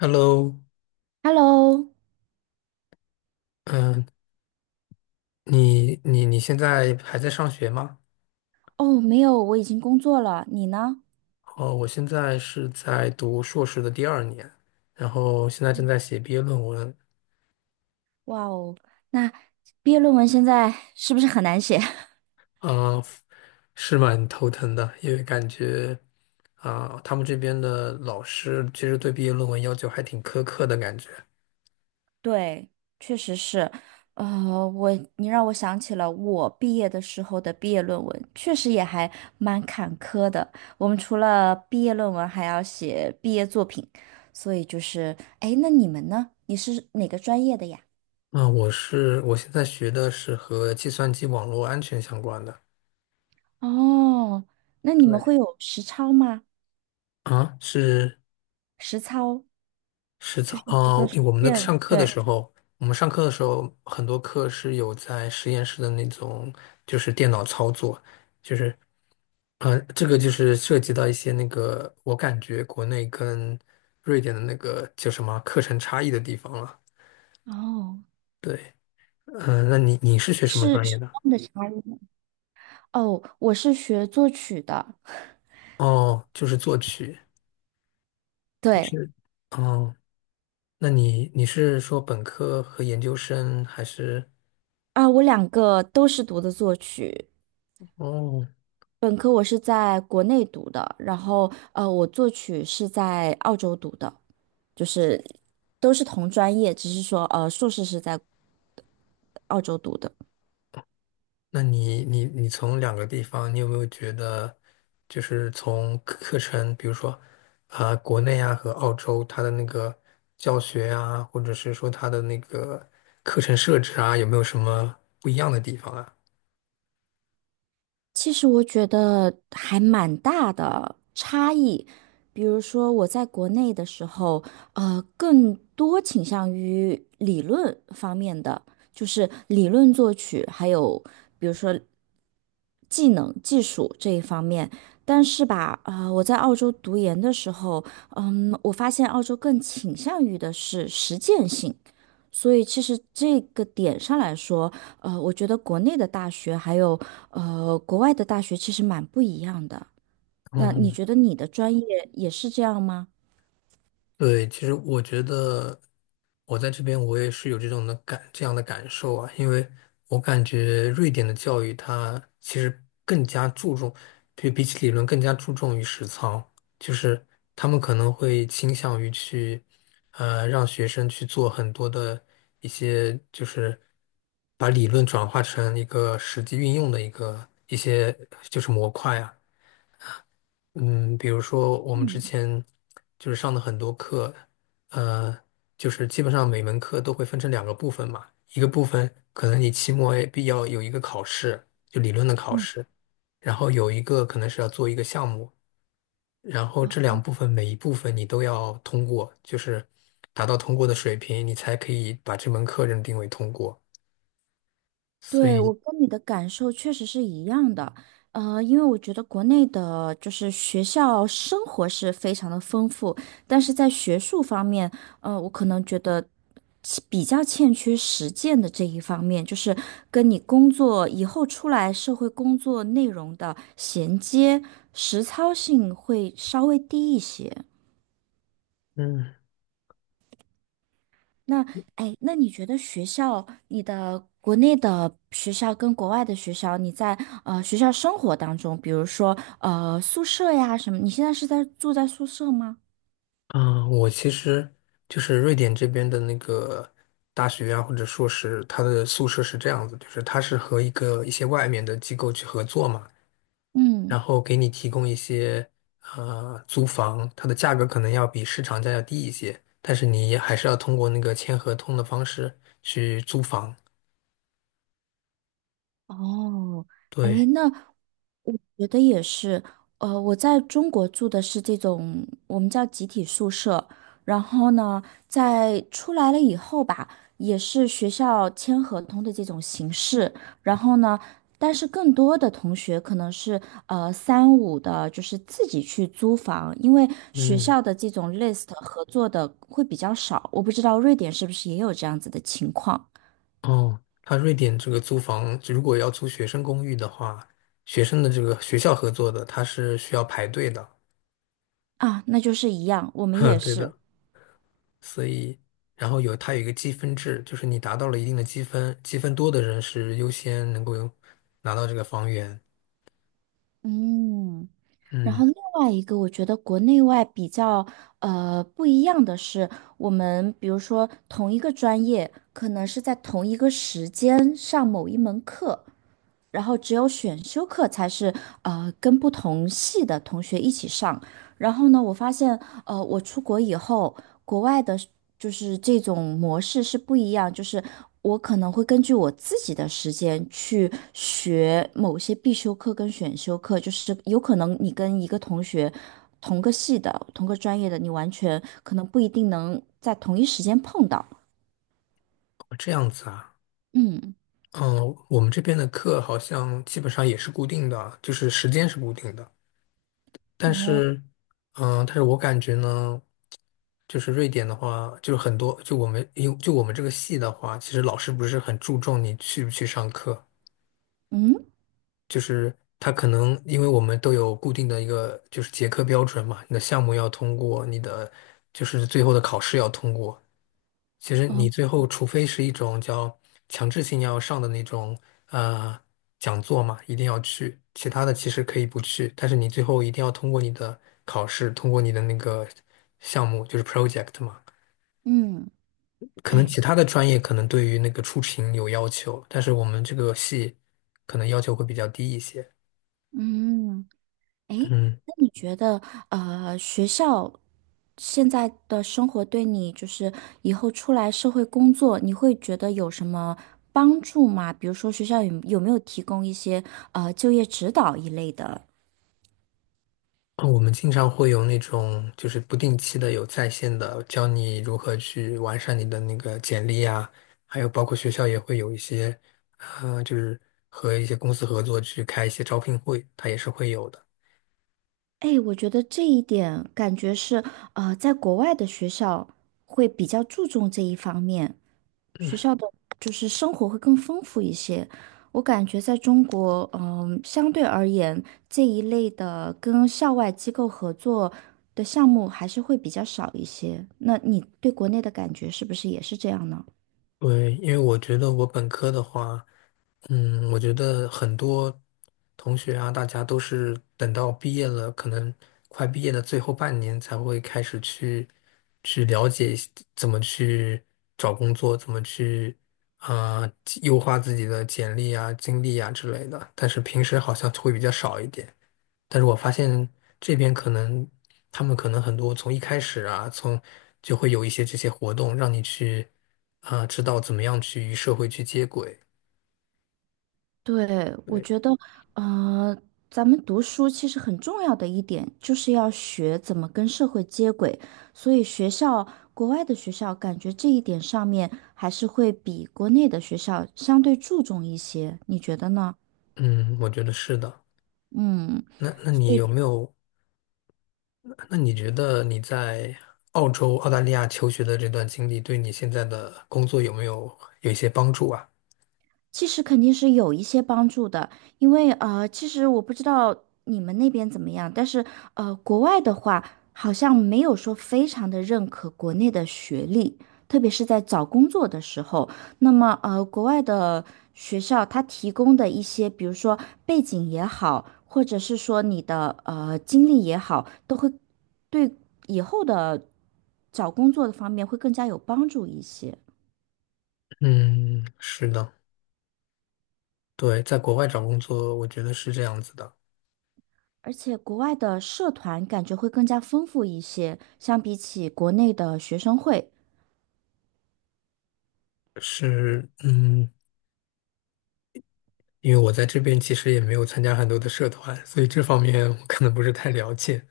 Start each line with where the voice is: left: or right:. left: Hello，
right: Hello。
left: 嗯，你现在还在上学吗？
right: 哦，没有，我已经工作了，你呢？
left: 哦，我现在是在读硕士的第二年，然后现在正
right: 嗯，
left: 在写毕业论文。
right: 哇哦，那毕业论文现在是不是很难写？
left: 啊、是蛮头疼的，因为感觉啊、他们这边的老师其实对毕业论文要求还挺苛刻的感觉。
right: 对，确实是。呃，我，你让我想起了我毕业的时候的毕业论文，确实也还蛮坎坷的。我们除了毕业论文，还要写毕业作品，所以就是，哎，那你们呢？你是哪个专业的呀？
left: 啊、我现在学的是和计算机网络安全相关的。
right: 哦，那你们
left: 对，
right: 会有实操吗？
left: 啊，是。
right: 实操
left: 是的，
right: 就是比如
left: 啊，
right: 说实践，对。
left: 我们上课的时候，很多课是有在实验室的那种，就是电脑操作，就是，这个就是涉及到一些那个，我感觉国内跟瑞典的那个叫什么课程差异的地方了。
right: 哦，
left: 对，嗯、那你是学什么
right: 是
left: 专业
right: 什
left: 的？
right: 么样的差异呢？哦，我是学作曲的，
left: 哦，就是作曲。
right: 对。
left: 是，哦，那你是说本科和研究生还是？
right: 啊，我两个都是读的作曲，
left: 哦，
right: 我是在国内读的，然后我作曲是在澳洲读的，就是都是同专业，只是说硕士是在澳洲读的。
left: 那你从两个地方，你有没有觉得，就是从课程，比如说啊、国内啊和澳洲，它的那个教学啊，或者是说它的那个课程设置啊，有没有什么不一样的地方啊？
right: 其实我觉得还蛮大的差异。比如说我在国内的时候，更多倾向于理论方面的，就是理论作曲，还有比如说技能、技术这一方面。但是吧，我在澳洲读研的时候，嗯，我发现澳洲更倾向于的是实践性。所以其实这个点上来说，我觉得国内的大学还有国外的大学其实蛮不一样的。那你
left: 嗯，
right: 觉得你的专业也是这样吗？
left: 对，其实我觉得我在这边我也是有这样的感受啊，因为我感觉瑞典的教育它其实更加注重，对比起理论更加注重于实操，就是他们可能会倾向于去让学生去做很多的一些就是把理论转化成一个实际运用的一些就是模块啊。嗯，比如说我们之
right: 嗯，
left: 前就是上的很多课，呃，就是基本上每门课都会分成两个部分嘛，一个部分可能你期末也必要有一个考试，就理论的考试，然后有一个可能是要做一个项目，然后这两部分每一部分你都要通过，就是达到通过的水平，你才可以把这门课认定为通过。所
right: 对，
left: 以，
right: 我跟你的感受确实是一样的，因为我觉得国内的就是学校生活是非常的丰富，但是在学术方面，我可能觉得其比较欠缺实践的这一方面，就是跟你工作以后出来社会工作内容的衔接，实操性会稍微低一些。
left: 嗯。
right: 那哎，那你觉得学校，你的国内的学校跟国外的学校，你在学校生活当中，比如说宿舍呀什么，你现在是在住在宿舍吗？
left: 嗯，我其实就是瑞典这边的那个大学啊，或者硕士，它的宿舍是这样子，就是它是和一些外面的机构去合作嘛，然
right: 嗯，
left: 后给你提供一些租房，它的价格可能要比市场价要低一些，但是你还是要通过那个签合同的方式去租房。
right: 哦，哎，
left: 对，
right: 那我觉得也是，我在中国住的是这种我们叫集体宿舍，然后呢，在出来了以后吧，也是学校签合同的这种形式，然后呢，但是更多的同学可能是三五的，就是自己去租房，因为学
left: 嗯，
right: 校的这种 list 合作的会比较少，我不知道瑞典是不是也有这样子的情况。
left: 哦，它瑞典这个租房，如果要租学生公寓的话，学生的这个学校合作的，它是需要排队的。
right: 啊，那就是一样，我 们
left: 哼，
right: 也
left: 对
right: 是。
left: 的。所以，然后它有一个积分制，就是你达到了一定的积分，积分多的人是优先能够有拿到这个房源。
right: 嗯，然
left: 嗯，
right: 后另外一个，我觉得国内外比较不一样的是，我们比如说同一个专业，可能是在同一个时间上某一门课，然后只有选修课才是跟不同系的同学一起上。然后呢，我发现我出国以后，国外的是就是这种模式是不一样，就是我可能会根据我自己的时间去学某些必修课跟选修课，就是有可能你跟一个同学同个系的、同个专业的，你完全可能不一定能在同一时间碰到。
left: 哦这样子啊。
right: 嗯，
left: 嗯，我们这边的课好像基本上也是固定的，就是时间是固定的。但
right: 哦，
left: 是，嗯，但是我感觉呢，就是瑞典的话，就是很多，就我们这个系的话，其实老师不是很注重你去不去上课。
right: 嗯，
left: 就是它可能因为我们都有固定的一个就是结课标准嘛，你的项目要通过，你的就是最后的考试要通过。其实
right: 哦，
left: 你最后除非是一种叫强制性要上的那种呃讲座嘛，一定要去，其他的其实可以不去，但是你最后一定要通过你的考试，通过你的那个项目就是 project 嘛。
right: 嗯，
left: 可能
right: 哎。
left: 其他的专业可能对于那个出勤有要求，但是我们这个系可能要求会比较低一些。
right: 嗯。
left: 嗯。
right: 那你觉得，学校现在的生活对你，就是以后出来社会工作，你会觉得有什么帮助吗？比如说，学校有没有提供一些就业指导一类的？
left: 我们经常会有那种就是不定期的有在线的，教你如何去完善你的那个简历啊，还有包括学校也会有一些，就是和一些公司合作去开一些招聘会，它也是会有的。
right: 哎，我觉得这一点感觉是，在国外的学校会比较注重这一方面。
left: 嗯，
right: 学校的就是生活会更丰富一些。我感觉在中国，嗯，相对而言，这一类的跟校外机构合作的项目还是会比较少一些。那你对国内的感觉是不是也是这样呢？
left: 对，因为我觉得我本科的话，嗯，我觉得很多同学啊，大家都是等到毕业了，可能快毕业的最后半年才会开始去了解一些怎么去找工作，怎么去啊、优化自己的简历啊、经历啊之类的。但是平时好像会比较少一点。但是我发现这边可能他们可能很多从一开始啊，从就会有一些这些活动，让你去啊、知道怎么样去与社会去接轨。
right: 对，我
left: 对。
right: 觉得，呃，咱们读书其实很重要的一点，就是要学怎么跟社会接轨。所以学校，国外的学校，感觉这一点上面还是会比国内的学校相对注重一些，你觉得呢？
left: 嗯，我觉得是的。
right: 嗯。
left: 那你
right: 所
left: 有
right: 以。
left: 没有？那你觉得你在澳洲、澳大利亚求学的这段经历，对你现在的工作有没有一些帮助啊？
right: 其实肯定是有一些帮助的，因为其实我不知道你们那边怎么样，但是国外的话好像没有说非常的认可国内的学历，特别是在找工作的时候。那么国外的学校它提供的一些，比如说背景也好，或者是说你的经历也好，都会对以后的找工作的方面会更加有帮助一些。
left: 嗯，是的，对，在国外找工作，我觉得是这样子的，
right: 而且国外的社团感觉会更加丰富一些，相比起国内的学生会。
left: 是，嗯，因为我在这边其实也没有参加很多的社团，所以这方面我可能不是太了解。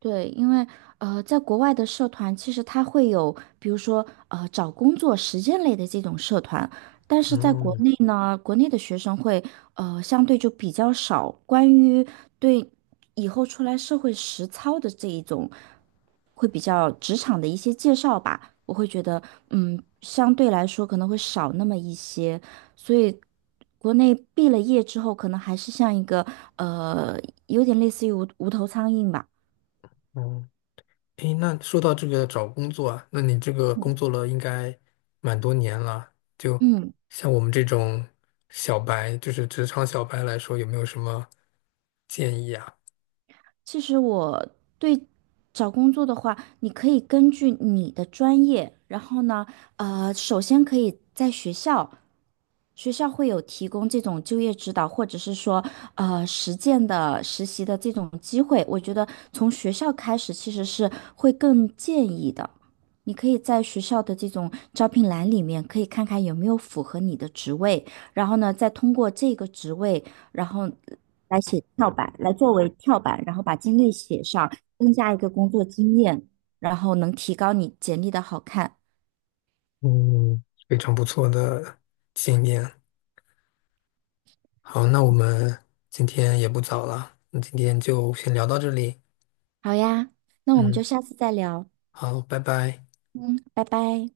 right: 对，因为在国外的社团其实它会有，比如说找工作实践类的这种社团，但是在国
left: 嗯
right: 内呢，国内的学生会相对就比较少关于对以后出来社会实操的这一种，会比较职场的一些介绍吧，我会觉得嗯，相对来说可能会少那么一些，所以国内毕了业之后，可能还是像一个呃，有点类似于无头苍蝇吧。
left: 嗯。哦诶，那说到这个找工作啊，那你这个工作了应该蛮多年了，就
right: 嗯，
left: 像我们这种小白，就是职场小白来说，有没有什么建议啊？
right: 其实我对找工作的话，你可以根据你的专业，然后呢，首先可以在学校。学校会有提供这种就业指导，或者是说，实践的实习的这种机会，我觉得从学校开始其实是会更建议的。你可以在学校的这种招聘栏里面，可以看看有没有符合你的职位，然后呢，再通过这个职位，然后来作为跳板，然后把经历写上，增加一个工作经验，然后能提高你简历的好看。
left: 嗯，非常不错的经验。好，那我们今天也不早了，那今天就先聊到这里。
right: 好呀，那我们就
left: 嗯，
right: 下次再聊。
left: 好，拜拜。
right: 嗯，拜拜。